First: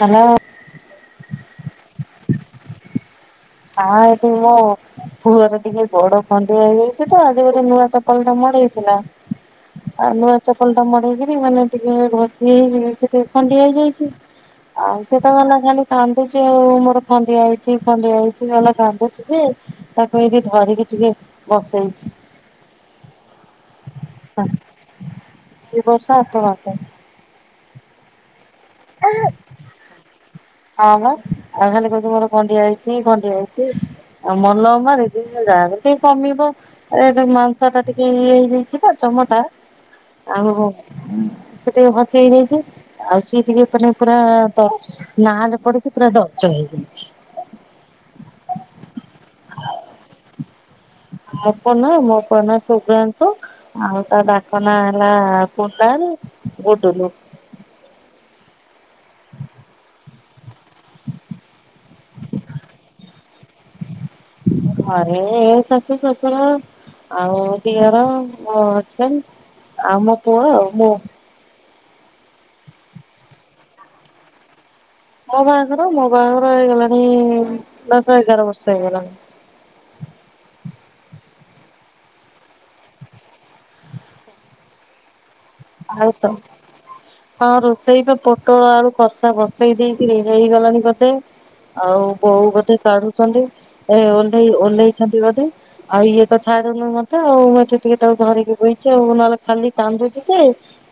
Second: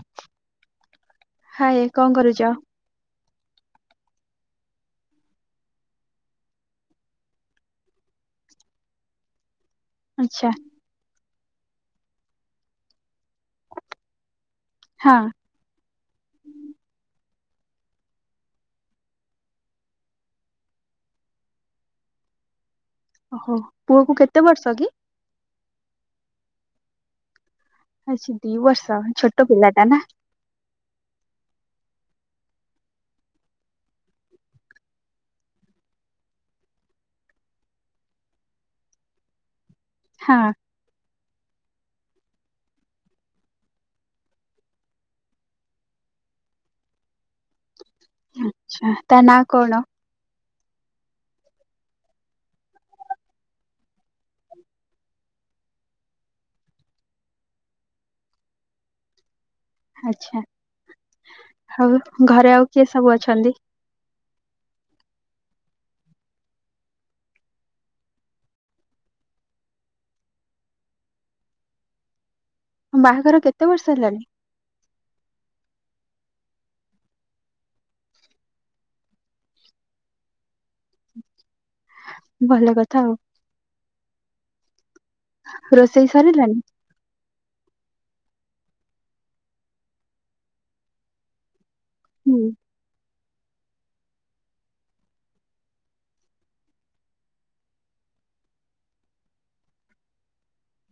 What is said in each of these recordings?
Hello. Hi କଁ କରୁଛ। ହଁ ଏଇଠି ମୁଁ ବା। ପୁଅର ଟିକେ ଗୋଡ଼ ଖଣ୍ଡିଆ ହେଇଯାଇଛି ତ ଆଜି ଗୋଟେ ନୂଆ ଚପଲ ଟା ମଡ଼େଇଥିଲା। ଆଉ ନୂଆ ଆଚ୍ଛା ଚପଲ ଟା ମଡେଇକିରି ମାନେ ଟିକେ ଘଷି ହେଇ ସେ ଟିକେ ଖଣ୍ଡିଆ ହେଇଯାଇଛି। ଆଉ ହଁ ସେ ତ ଗଲା ଖାଲି କାନ୍ଦୁଛି ଆଉ ମୋର ଖଣ୍ଡିଆ ହେଇଛି ଖଣ୍ଡିଆ ହେଇ ଚି ଗଲା କାନ୍ଦୁଛି ଯେ ତାକୁ ଏଇଠି ଧରିକି ଟିକେ ବସେଇଛି। ଓହୋ ପୁଅ କୁ କେତେ ବର୍ଷ କି। ଦି ବର୍ଷ ଆଠ ମାସେ। ଆଛା ଦି ବର୍ଷ ଛୋଟ ପିଲାଟା ନା। ହଁ ବା ଆଉ ଖାଲି କହୁଚି ମୋର ଖଣ୍ଡିଆ ହେଇଛି ଖଣ୍ଡିଆ ହେଇଛି। ଆଉ ମଲମ ମାରିଚି ସେ ଯାହା ବି ହେଲେ ଟିକେ କମିବ। ଏଇଆ ଯୋଉ ମାଂସ ଟା ଟିକେ ଇଏ ହେଇ ଯାଇଛି ତ ଚମ ଟା। ହଁ ଆଉ ଉଁ ସେ ଟିକେ ଘସି ହେଇ ଯାଇଛି ଆଉ ସିଏ ଟିକେ। ମାନେ ପୁରା ଦର ନାଲେ ପଡକି ପୁରା ଦରଜ ହେଇଯାଇଛି। ଆଛା ତା ନାଁ କଣ। ମୋ ପୁଏ ନାଁ। ମୋ ପୁଅ ନା ଶୁଭ୍ରାଂଶୁ। ଆଉ ତା ଡାକ ନାଁ ହେଲା କୁନାଲ ଗୁଡୁଲୁ। ଆଛା ଆଉ ଘରେ ଆଉ କିଏ ସବୁ ଅଛନ୍ତି। ଆରେ ଏ ଶାଶୁ ଶଶୁର ଆଉ ଦିଅର ମୋ ହଜବେଣ୍ଡ ଆମ ପୁଅ ଆଉ ମୁଁ ତମ ବାହାଘର କେତେ ବର୍ଷ ହେଲାଣି? ମୋ ବାହାଘର ମୋ ବାହାଘର ହେଇଗଲାଣି ଦଶ ଏଗାର ବର୍ଷ ହେଇଗଲାଣି ଭଲ କଥା ଆଉ ରୋଷେଇ ଆଉ ତ ସରିଲାଣି? ହଁ ରୋଷେଇ ବା ପୋଟଳ ଆଳୁ କଷା ବସେଇ ଦେଇକି ହେଇଗଲାଣି ବୋଧେ ଆଉ ହୁଁ ବୋଉ ବୋଧେ କାଢୁଛନ୍ତି ଏ ଓଲେଇ ଓହ୍ଲେଇଛନ୍ତି ବୋଧେ ଆଉ ଇଏ ତ ଛାଡୁନି ମତେ ଆଉ ମୁଁ ଏଠି ଟିକେ ତାକୁ ଧରିକି ବୋଇଛି ଆଉ ନହେଲେ ଖାଲି କାନ୍ଦୁଛି ସେ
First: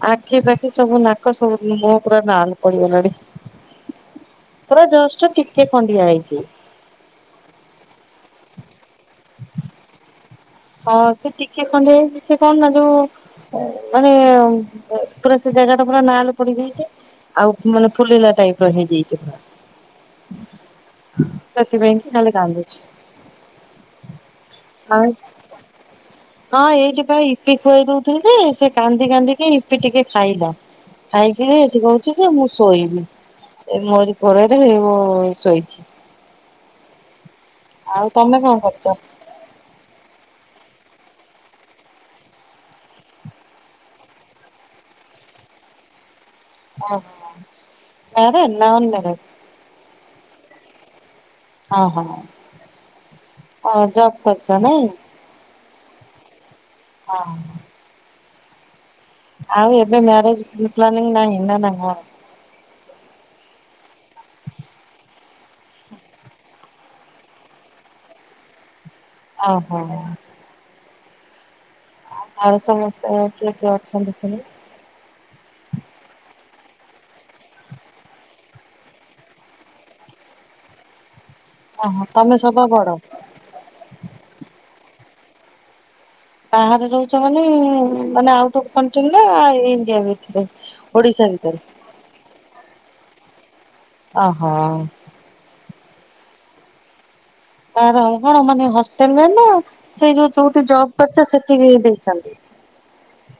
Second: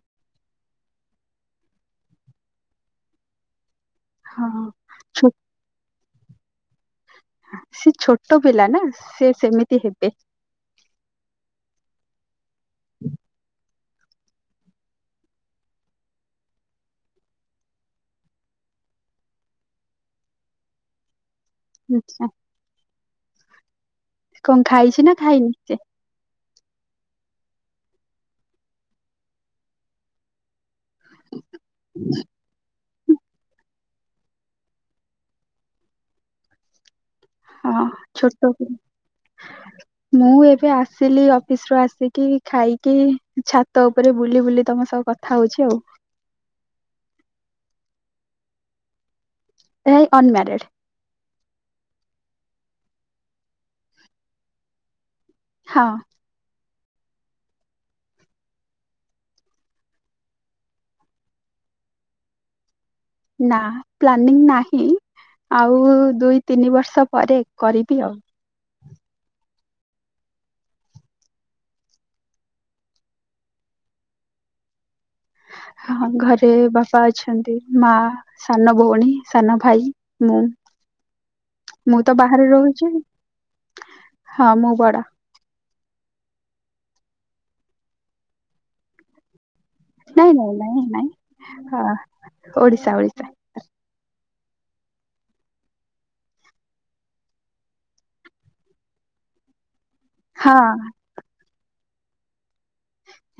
ଆଖି ପାଖି ସବୁ ନାକ ସବୁ ମୋ ପୁରା ନାଲ୍ ପଡିଗଲାଣି ହଁ ପୁରା ଛୋ ଜଷ୍ଟ ଟିକେ ଖଣ୍ଡିଆ ହେଇଛି ସେ ଛୋଟ ପିଲା ନା ସେ ସେମିତି ହେବେ ହଁ ସେ ଟିକେ ଖଣ୍ଡେ ସେ କଣ ନା ଯୋଉ ମାନେ ପୁରା ସେ ଜାଗା ଟା ପୁରା ନାଲ୍ ପଡି ଯାଇଛି ଆଉ ମାନେ ଫୁଲିଲା ଟାଇପ ର ହେଇଯାଇଛି ପୁରା [inaudible] ସେଥିପାଇଁ କି ଆଚ୍ଛା ନହେଲେ କାନ୍ଦୁଛି କଣ ଖାଇଛି ଆଉ ନା ଖାଇନି ସେ ହଁ ଏଇଥିି ପାଇଁ ଇପି ଖୁଆଇ ଦଉଥିଲି ଯେ ସେ କାନ୍ଦି କାନ୍ଦିକି ଇପି ଟିକେ ଖାଇଲା ଖାଇକି ଏଠି କହୁଛି ଯେ ମୁଁ ଶୋଇବି ଏ ମୋରି ପରେରେ ଶୋଇଛି ହଁ ଆଉ ଛୋଟ ତମେ କଣ ପିଲା କରୁଛ? ମୁଁ ଏବେ ଆସିଲି ଅଫିସ ରୁ ଆସିକି ଖାଇକି ଛାତ ଉପରେ ବୁଲି ବୁଲି ତମ ସବୁ କଥା ଖାଉଛି ଆଉ ଓ ହୋ ହ ଆରେନାରେ [unintelligible] ଏଇ ଅନମ୍ୟାରିଡ଼୍ ଓ ହୋ ଆଉ ଜବ କରଛ ନାଇଁ ହଁ ହଁ ଆଉ ଏବେ ମ୍ୟରେଜ ଫ୍ଲି ପ୍ଲାନିଙ୍ଗ ନାହିଁ ନା ନା କଣ ନା ପ୍ଲାନିଂ ନାହିଁ ଆଉ ଦୁଇ ତିନି ବର୍ଷ ପରେ କରିବି ଆଉ ଓହୋ ଆଉ ଘରେ ସମସ୍ତେ କିଏ କିଏ ଅଛନ୍ତି ସବୁ? ହଁ ଘରେ ବାପା ଅଛନ୍ତି ମା ସାନ ଭଉଣୀ ସାନ ଭାଇ ମୁଁ ମୁଁ ଓହୋ ତ ତମେ ବାହାରେ ସବା ବଡ? ରହୁଛି ହଁ ମୁଁ ବଡ ବାହାରେ ରହୁଛ ମାନେ ମାନେ ଆଉଟ କନଟ୍ରୀ ନା ଆଉ ଏଇ ଓ ନାଇଁ ଭିତରେ ନାଇଁ ଓଡିଶା ଭିତରେ ଓଡ଼ିଶା ଓଡ଼ିଶା ଆହୋ। ଆରେ ଆରେ କଣ ମାନେ ହଷ୍ଟେଲରେ ନା ସେଇ ଯୋଉ ହଁ ଯୋଉଠି ଜବ କରିଛ ସେଠି ବି ଦେଇଛନ୍ତି?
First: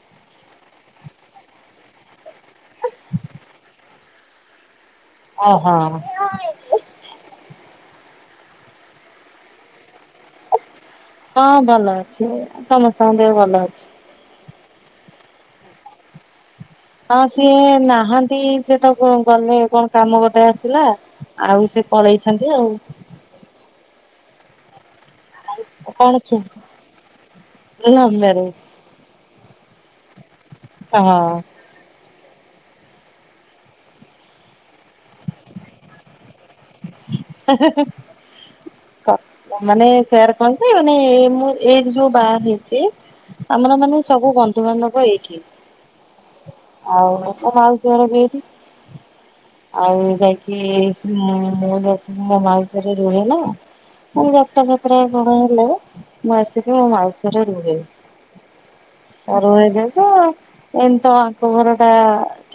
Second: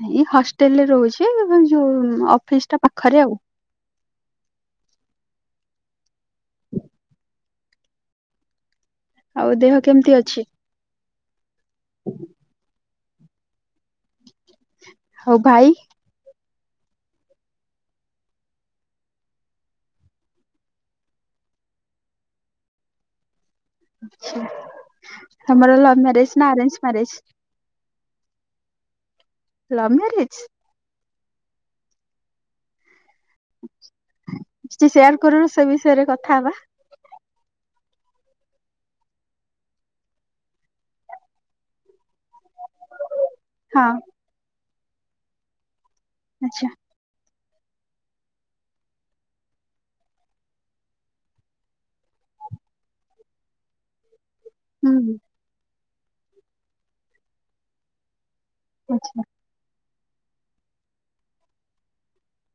ନାଇଁ ହଷ୍ଟେଲରେ ରହୁଛି ଯୋଉ ଅଫିସ ଟା ପାଖରେ ଆଉ। ଓହୋ। ଆଉ ଦେହ କେମିତି ଅଛି? ହଁ ଭଲ ଅଛି। ସମସ୍ତଙ୍କ ଦେହ ଭଲ ଅଛି। ହଉ ଭାଇ? ହଁ ସିଏ ନାହାନ୍ତି ସିଏ ତ ଗଲେ କଣ କାମ ଗୋଟେ ଆସିଲା। ଆଉ ସେ ପଳେଇଛନ୍ତି ଆଉ। ଆଚ୍ଛା ତମର ଲଭ ମ୍ୟାରେଜ ନା ଆରେଞ୍ଜ ମ୍ୟାରେଜ? ମୁଁ ଲଭ ମ୍ୟାରେଜ। Love marriage? ହଁ। କିଛି ସେୟାର କରୁନୁ ସେ ବିଷୟରେ କଥା ହବା। ହେ-ହେ-ହେ। ମାନେ ସେଆର କଣ ମାନେ ଏ ମୁଁ ଏଇ ଯୋଉ ବାହା ହେଇଛି ଆମର ହଁ ମାନେ ସବୁ ବନ୍ଧୁବାନ୍ଧବ ଏଇଠି। ଆଚ୍ଛା। ଆଉ ତ ମାଉସି ଘର ବି ଏଇଠି। ଆଉ ଯାଇକି ହୁଁ ମୁଁ ଦ ମୋ ମା ବିଷୟରେ ରୁହେ ନା ଏଇ ଯାତ୍ରା ହୁଁ ଫାତ୍ରା କଣ ହେଲେ ମୁଁ ଆସିକି ମୋ ମାଉସି ଘରେ ରୁହେ। ଆଚ୍ଛା। ରହେ ଯାଉଚି ଆଉ। ଏମିତି ଆଙ୍କ ଘର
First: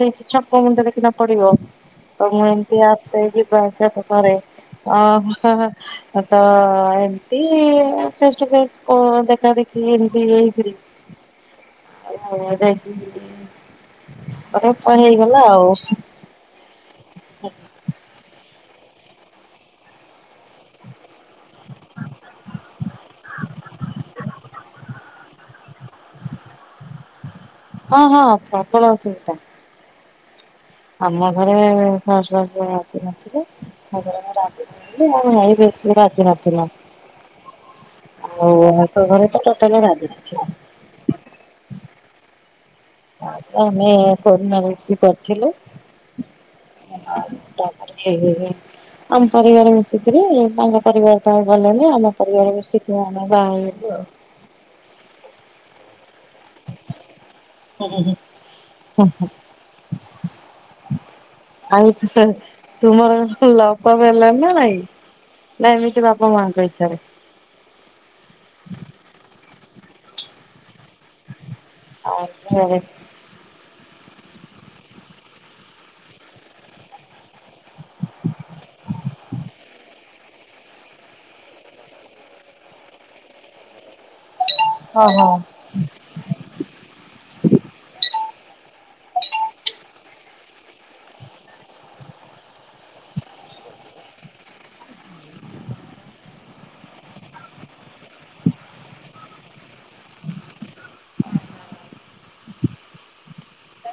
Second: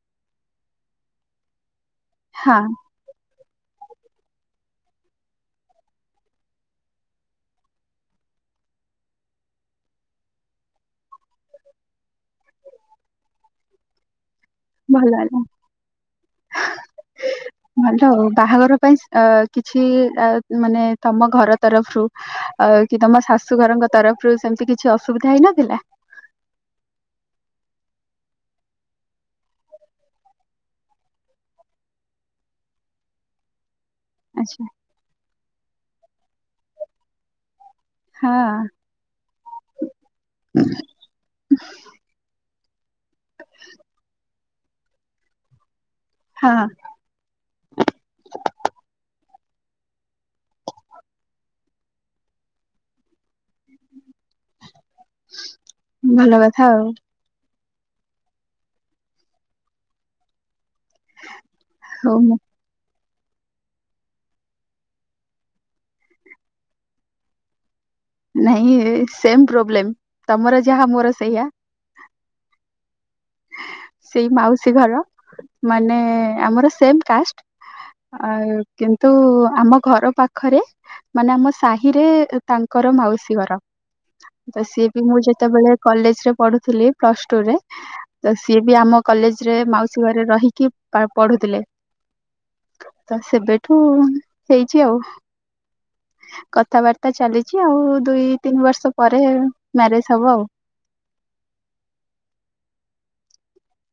ଟା ଛକ ମୁଣ୍ଡରେ କିନା ପଡ଼ିବ। ତ ମୁଁ ହଁ ଏମିତି ଆସେ ଯିବା ଆସିବା ତ କରେ ଅ ତ ଏମତି ଫେସ ଟୁ ଫେସ ଦେଖା ଦେଖି ଏମତି ହେଇକିରି ହଁ ଯାଇଥିଲି ତମ ପାଇଁ ଭଲ ଦେଇ ହେଲା ପାଇ। ଭଲ ଆ ବାହାଘର ପାଇଁ ଅ କିଛି ମାନେ ତମ ଘର ତରଫରୁ। ଆଉ କି ତମ ଶାଶୁ ଘରଙ୍କ ତରଫରୁ ସେମିତି କିଛି ଅସୁବିଧା ହେଇନଥିଲା? ହଁ ହଁ ପ୍ରବଳ ଅସୁବିଧା। ଆମ ଘରେ ଫାଷ୍ଟ ଫାଷ୍ଟ ରାଜି ନଥିଲେ ତା ପରେ ମୁଁ ଆଚ୍ଛା ରାଜି ନାଇଁ ବେଶୀ ରାଜି ନଥିଲ ହଁ ଆଉ ତାଙ୍କ ଘରେ ତ ଟୋଟାଲି ରାଜି ନଥିଲେ। ତାପରେ ଆମେ କରୋନା ବି କରିଥିଲୁ। ହଁ। ତାପ ଟିକୋ ହେ ହେ। ଆମ ପରିବାର ମିଶିକରି ତାଙ୍କ ପରିବାର ତମ ଭଲନି ଆମ ପରିବାର ମିଶିକି ଆମେ ବାହା ହେଲୁ ଆଉ। ଭଲ କଥା ଆଉ। ହଉ ହହ-ହଆଉ ମୁଁ ତୁମର ଲଭ ଫଭ ହେଲଣି ନା ନାଇଁ ନା ଏମିତି ବାପା ମାଙ୍କ ଇଛାରେ? ନାଇଁ ସେମ ପ୍ରୋବ୍ଲେମ ତମର ଯାହା ମୋର ସେଇଆ। ଆଉ ଫୁଅ ହେଇଛି। ସେଇ ମାଉସୀ ଘର ମାନେ ଆମର ସେମ କାଷ୍ଟ। ଆ କିନ୍ତୁ ଆମ ଘର ପାଖ ପାଖରେ ମାନେ ଆମ ସାହିରେ ତାଙ୍କର ମାଉସୀ ଘର। ତ ସିଏ ବି ମୁଁ ଓହୋ। ଯେତେବେଳେ କଲେଜରେ ପଢ଼ୁଥିଲି ପ୍ଲସ ଟୁରେ ତ ସିଏ ବି ଆମ କଲେଜ ରେ ମାଉସୀ ଘରେ ରହିକି ପଢୁଥିଲେ। ତ ସେବେଠୁ ହେଇଛି ଆଉ। କଥାବାର୍ତ୍ତା ଚାଲିଛି ଆଉ ଦୁଇ ତିନି ବର୍ଷ ପରେ ମ୍ୟାରେଜ ହବ ଆଉ।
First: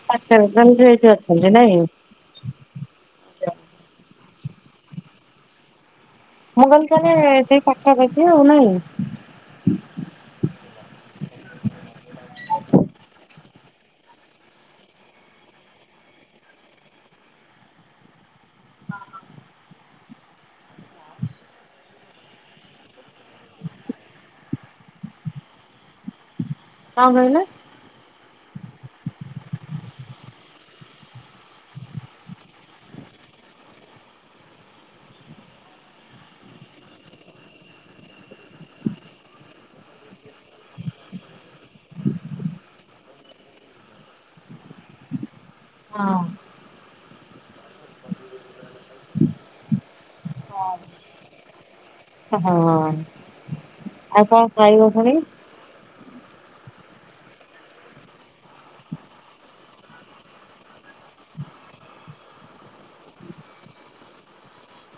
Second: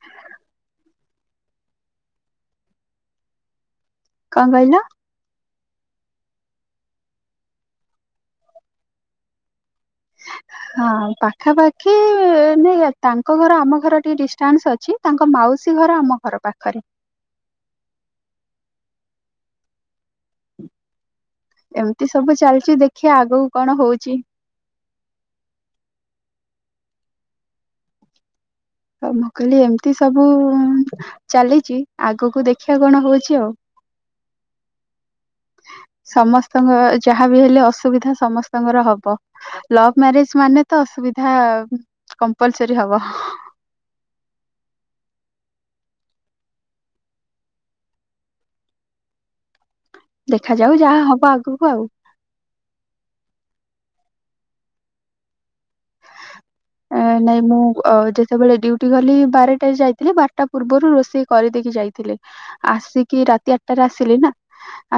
ଆଠଟାରେକଲେ ନଲେ ଜେବ୍ ଅଟ ନାଆକି। କଣ କହିଲ? ମୁଁ କହିଲି ତାହେଲେ ସେଇ ପାଖା ପାଖି ଆଉ ନହିଁ? ହଁ ପାଖାପାଖି ନାଇଁ ଆ ତାଙ୍କ ଘର ଆମ ଘର ଟିକେ ଡିଷ୍ଟାନ୍ସ ଅଛି। ତାଙ୍କ ମାଉସୀ ଘର ଆମ ଘର ପାଖରେ। ଏମିତି ସବୁ ଚାଲିଛି ଦେଖିଆ ଆଗକୁ କଣ ହଉଛି? କଣ କହିଲେ? ତ ମୁଁ କହିଲି ଏମିତି ସବୁ ଚାଲିଛି ଆଗକୁ ଦେଖିବା କଣ ହଉଛି ଆଉ। ସମସ୍ତଙ୍କ ଯାହାବି ହେଲେ ଅସୁବିଧା ସମସ୍ତଙ୍କର ହବ। ଲଭ ମ୍ୟାରେଜ ମାନେ ତ ଅସୁବିଧା କମ୍ପଲ୍ ସରି ହବ। ହଁ। ଦେଖାଯାଉ ଯାହା ହବ ଆଗୁକୁ ଆଉ। ହଁ ଆଉ କଣ ଖାଇବ ପୁଣି? ନାଇଁ ମୁଁ ଅ ଯେତେବେଳେ ଡୟୁଟି ଗଲି ବାରଟାରେ ଯାଇଥିଲି ବାରଟା ପୂର୍ବରୁ ରୋଷେଇ କରିଦେଇକି ଯାଇଥିଲି ଆସିକି ରାତି ଆଠଟାରେ ଆସିଲି ନା।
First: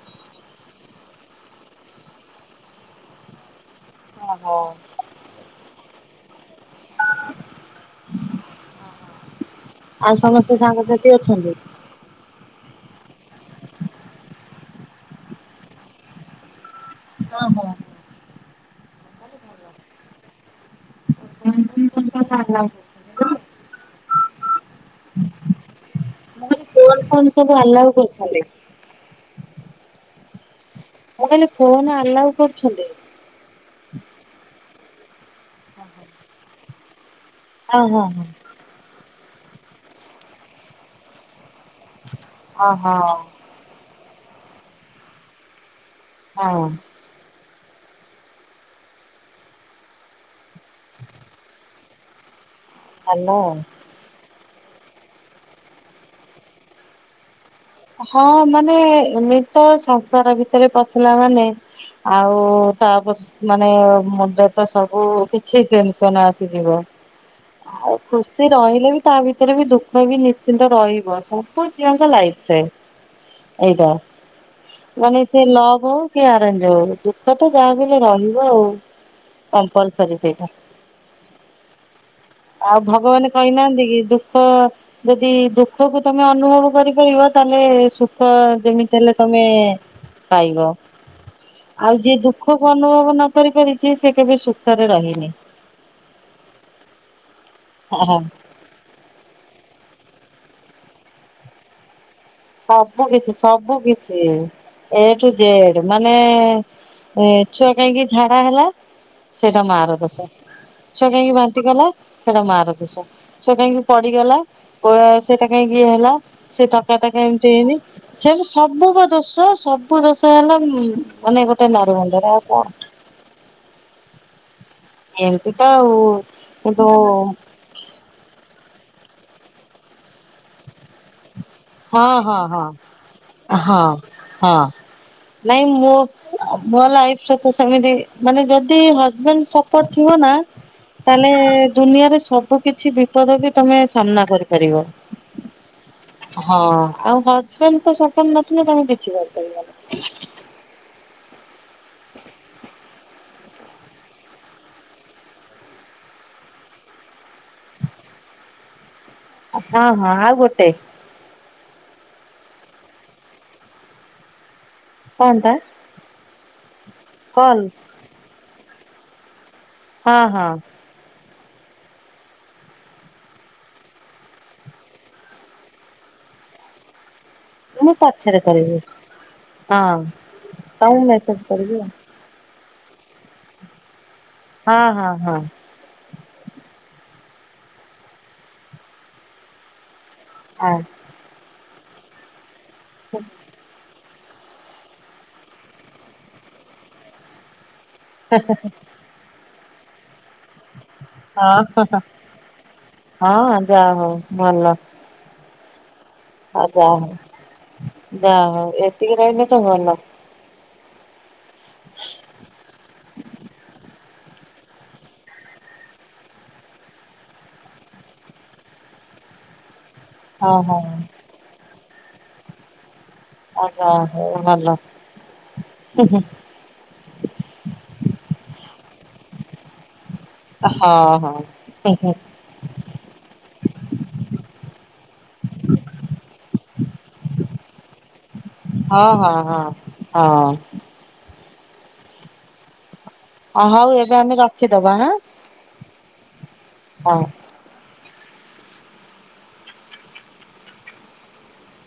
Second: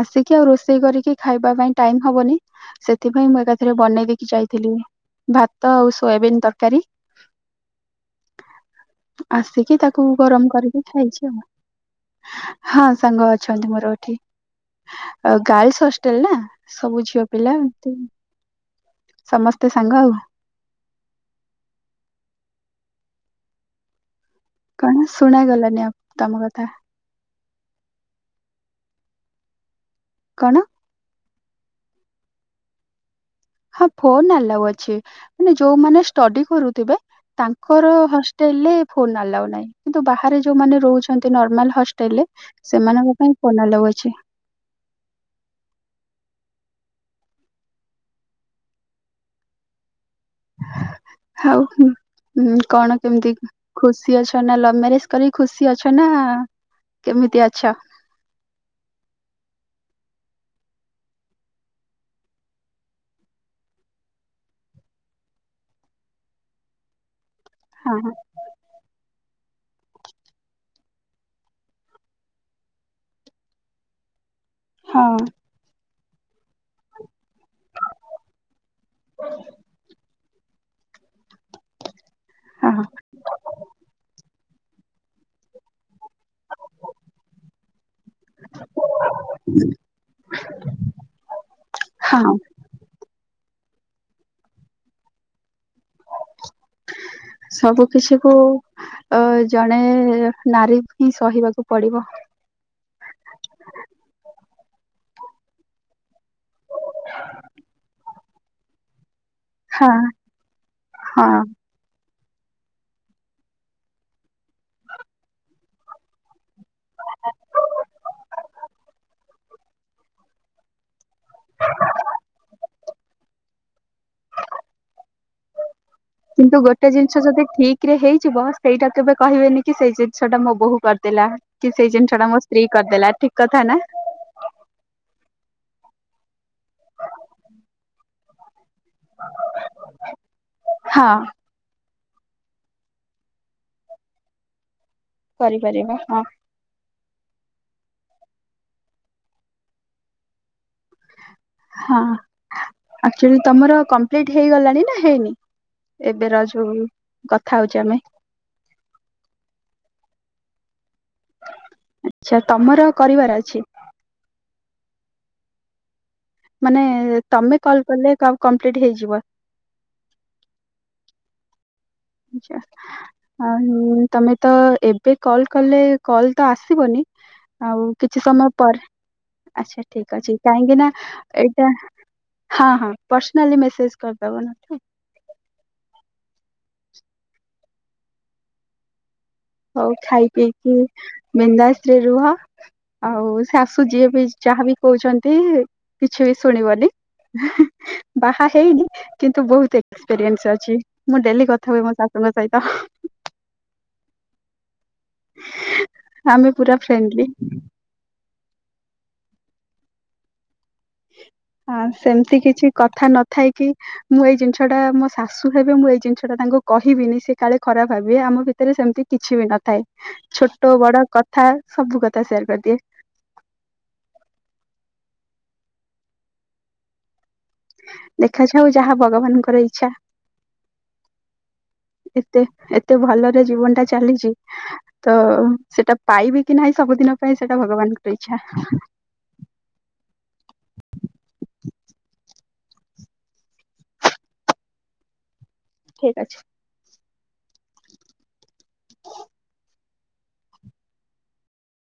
ଆସିକି ଆଉ ରୋଷେଇ କରିକି ଖାଇବା ପାଇଁ ଟାଇମ୍ ହବନି। ସେଥିପାଇଁ ମୁଁ ଏକାଥରେ ବନେଇ ଦେଇକି ଓହୋ। ଯାଇଥିଲି ଭାତ ଆଉ ସୋୟାବିିନ ତର କାରୀ ଆସିକି ତାକୁ ଆଉ ଗରମ ସମସ୍ତେ କରିକି ସାଙ୍ଗସାଥି ଖାଇଛି ଆଉ। ଅଛନ୍ତି? ହଁ ସାଙ୍ଗ ଅଛନ୍ତି ମୋର ଏଠି। ଅ ଗାର୍ଲ୍ସ ହଷ୍ଟେଲ ନା ସବୁ ଝିଅ ହଁ ପିଲା ଏମିତି। ସମସ୍ତେ ସାଙ୍ଗ ଆଉ। [unintelligible] କଣ ଶୁଣା ଗଲାନି ଆପ ତମ କଥା। କଣ କଣ ସବୁ ଆଲାଉ କରୁଛନ୍ତି? କଣ? ମୁଁ କହିଲି ଫୋନ ଆଲାଉ କରୁଛନ୍ତି? ହଁ ଫୋନ ଆଲାଉ ଅଛି ମାନେ ଯୋଉମାନେ ଷ୍ଟଡି କରୁଥିବେ ତା ହଁ ଙ୍କର ହଁ ହଁ। ହଷ୍ଟେଲ ରେ ଫୋନ୍ ଆଲାଉ ନାହିଁ କିନ୍ତୁ ବାହାରେ ଯୋଉମାନେ ରହୁଛନ୍ତି ନର୍ମାଲ ହଷ୍ଟେଲ ରେ ଓହୋ ସେମାନଙ୍କ ପାଇଁ ଫୋନ ଅଲାଓ ଅଛି। ହଁ। ଆଉ ହୁଁ କଣ ଭଲ କେମିତି? ଆଉ। ଖୁସି ଅଛ ନା ଲଭ ମ୍ୟାରେଜ କରିକ ଖୁସି ଅଛ ନା କେମିତି ଅଛ? ହଁ ମାନେ ଏମିତ ସଂସାର ଭିତରେ ପଶିଲା ମାନେ ଆଉ ତାପରେ ମାନେ ମୁଣ୍ଡ ତ ସବୁ କିଛି ଟେନସନ ଆସିଯିବ। ଆଉ ହଁ ଖୁସି। ସେ ରହିଲେ ବି ତା ଭିତରେ ବି ଦୁଃଖ ବି ନିଶ୍ଚିନ୍ତ ରହିବ ସବୁ ଝିଅଙ୍କ ଲାଇଫରେ। ଏଇଟା ହଁ ମାନେ ସେ ଲଭ ହଉ କି ଆରେଞ୍ଜେ ହଉ ଦୁ ଦୁଃଖ ତ ଯାହା ହେଲେ ରହିବ ଆଉ କମ୍ପୋଲ୍ସରୀ ସେଇଟା। ଆଉ ହଁ ଭଗବାନ କହିନାହାନ୍ତି କି ଦୁଃଖ ଯଦି ଦୁଃଖକୁ ତମେ ଅନୁଭବ କରି ପା ତାହେଲେ ସୁଖ ଯେମିତି ହେଲେ ତମେ ପାଇବ। ଆଉ ଯିଏ ହଁ ଦୁଃଖ କୁ ଅନୁଭବ ନ କରି ପାରିଛି ସେ କେବେ ସୁଖରେ ରହିନି। ସବୁ କିଛି କୁ ଅ ଜଣେ ନାରୀ ହିଁ ସହିବାକୁ ପଡିବ। ସବୁ କିଛି ସବୁ କିଛି ଏଠୁ ଜେଡ ମାନେ ଏ ଛୁଆ କାହିଁକି ଝାଡା ହେଲା? ସେଇଟା ହଁ ମାରଦୋଶ ଛୁଆ ହଁ କାହିଁକି ବାନ୍ତି କଲା? ସେଟା ମା ରଦୋଷ ସେ କାହିଁକି ପଡିଗଲା ଓ ସେଟା କାଇହିଁକି ଇଏ ହେଲା ସେ ଏମତି ହେଇନି ସେ ସବୁ କ ଦୋଶ୍ ସବୁ ଦୋଷ ହେଲା ମାନେ ଗୋଟେ ନାରି ମୁଣ୍ଡରେ ଆଉ କଣ। ଏମତି ତ ଆଉ। କିନ୍ତୁ ଗୋଟେ ଜିନିଷ ଯଦି ଠିକ କିରେ ହେଇଯିବ ସେଇଟା କେବେ କହିବେନି କି ସେଇ ଜିନିଷ ଟା ମୋ ବୋହୁ କରିଦେଲା। କି ସେଇ ହଁ ଜିନିଷ ଟା ହଁ ମୋ ହଁ ସ୍ତ୍ରୀ କରିଦେଲା ଠିକ କଥା ନା? ହଁ ହଁ ନାଇଁ ମୋ ମୋ ଲାଇଫ ସହିତ ସେମିତି ମାନେ ଯ ଯଦି ହଜବେଣ୍ଡ ସପୋର୍ଟ ଥିବ ନା ହଁ। ତାଲେ ଦୁନିଆରେ ସବୁ କିଛି ବିପଦ ବି ତମେ ସାମ୍ନା କରିପାରିବ। କରିପାରିବା ହଁ। ହଁ ଆଉ ହଜବେଣ୍ଡ ସପୋର୍ଟ ନଥିଲେ ତମେ କିଛି କରିପାରିବନି। ହଁ ଆଚୁଅଲି ତମର କମ୍ପ୍ଲିଟ ହେଇଗଲାଣି ନା ହେଇନି? ଏବେର ଯୋଉ କଥା ହଉଚେ ଆମେ? ହଁ ହଁ ଆଉ ଗୋଟେ। ଆଛା ତମର କରିବାର ଅଛି? ପଣ୍ଡା। ମାନେ ତମେ କଲ କଲେ କ କମ୍ପ୍ଲିଟ ହେଇଯିବ? ହଁ ହଁ। ଯାଆ। ଆଉ ତମେ ତ ଏବେ କଲ କଲେ କଲ ତ ଆସିବନି। ଆଉ ମୁଁ କିଛି ପଛରେ ସମୟ କରିବି ପରେ ଆଚ୍ଛା ହଁ ଠିକ ଅଛି କାହିଁକି ନା ତମକୁ ମେସେଜ ଏଇଟା କରିବି ହଁ ହଁ ପର୍ସନାଲି ମେସେଜ କରିଦେବ ନା। ହଁ ହଁ ହଁ। ହଉ ଖାଇ ପିଇକି ହଁ। ବିନ୍ଦାସରେ ରୁହ। ଆଉ [unintelligible] ଶାଶୁ ଯିଏ ବି ଯାହାବ କହୁଛନ୍ତି କିଛି ବି ଶୁଣିବନି। ବାହା ହେଇନି କିନ୍ତୁ ବହୁତୁ ଏକ୍ସପିରିଏସ ଅଛି ମୁଁ ଡେଲି ହଁ। କଥା ହୁଏ ମୋ ଶାଶୁଙ୍କ ସହିତ। ହଁ ଯା ହଉ ଭଲ। ଆମେ ହଉ ପୁରା ଯା ହଉ ଫ୍ରେଣ୍ଡଲି ଯା ହଉ ଏତିକି ରହିଲେ ତ ଭଲ। ହଁ ସେମିତି କିଛି କଥା ନଥାଇ କିି ମୁଁ ଏଇ ଜିନିଷ ଟା ମୋ ଶାଶୁ ହେବେ ମୁଁ ଏଇ ଜିନିଷ ଟା ତାଙ୍କୁ କହିବିନି ସେ କାଳେ ଖରାପ ଭାବିବେ ଆମ ଭିତରେ ସେମିତି କିଛି ବି ନଥାଏ ହଁ ଛୋଟ ହଁ ବଡ କଥା ସବୁ କଥା ସେୟାର କରିଦିଏ। ଆଯା ହଉ ଭଲ ହୁଁ ହୁଁ। ଦେଖାଯାଉ ଯାହା ଭଗବାନଙ୍କର ଇଚ୍ଛା। ହଁ ହଁ ହୁଁ ହୁଁ। ତେ ଏତେ ଭଲରେ ଜୀବନ ଟା ଚାଲିଛି। ତ ସେଟା ପାଇବି କି ନାହିଁ ସବୁଦିନ ପାଇଁ ସେଟା ଭଗବାନଙ୍କର ଇଛା। ହଁ ହଁ ହଁ ହଁ। ଅ ହଉ ଏବେ ଆମେ ରଖିଦବା ହଁ। ଠିକ ଅଛି। ହଁ। [inaudible]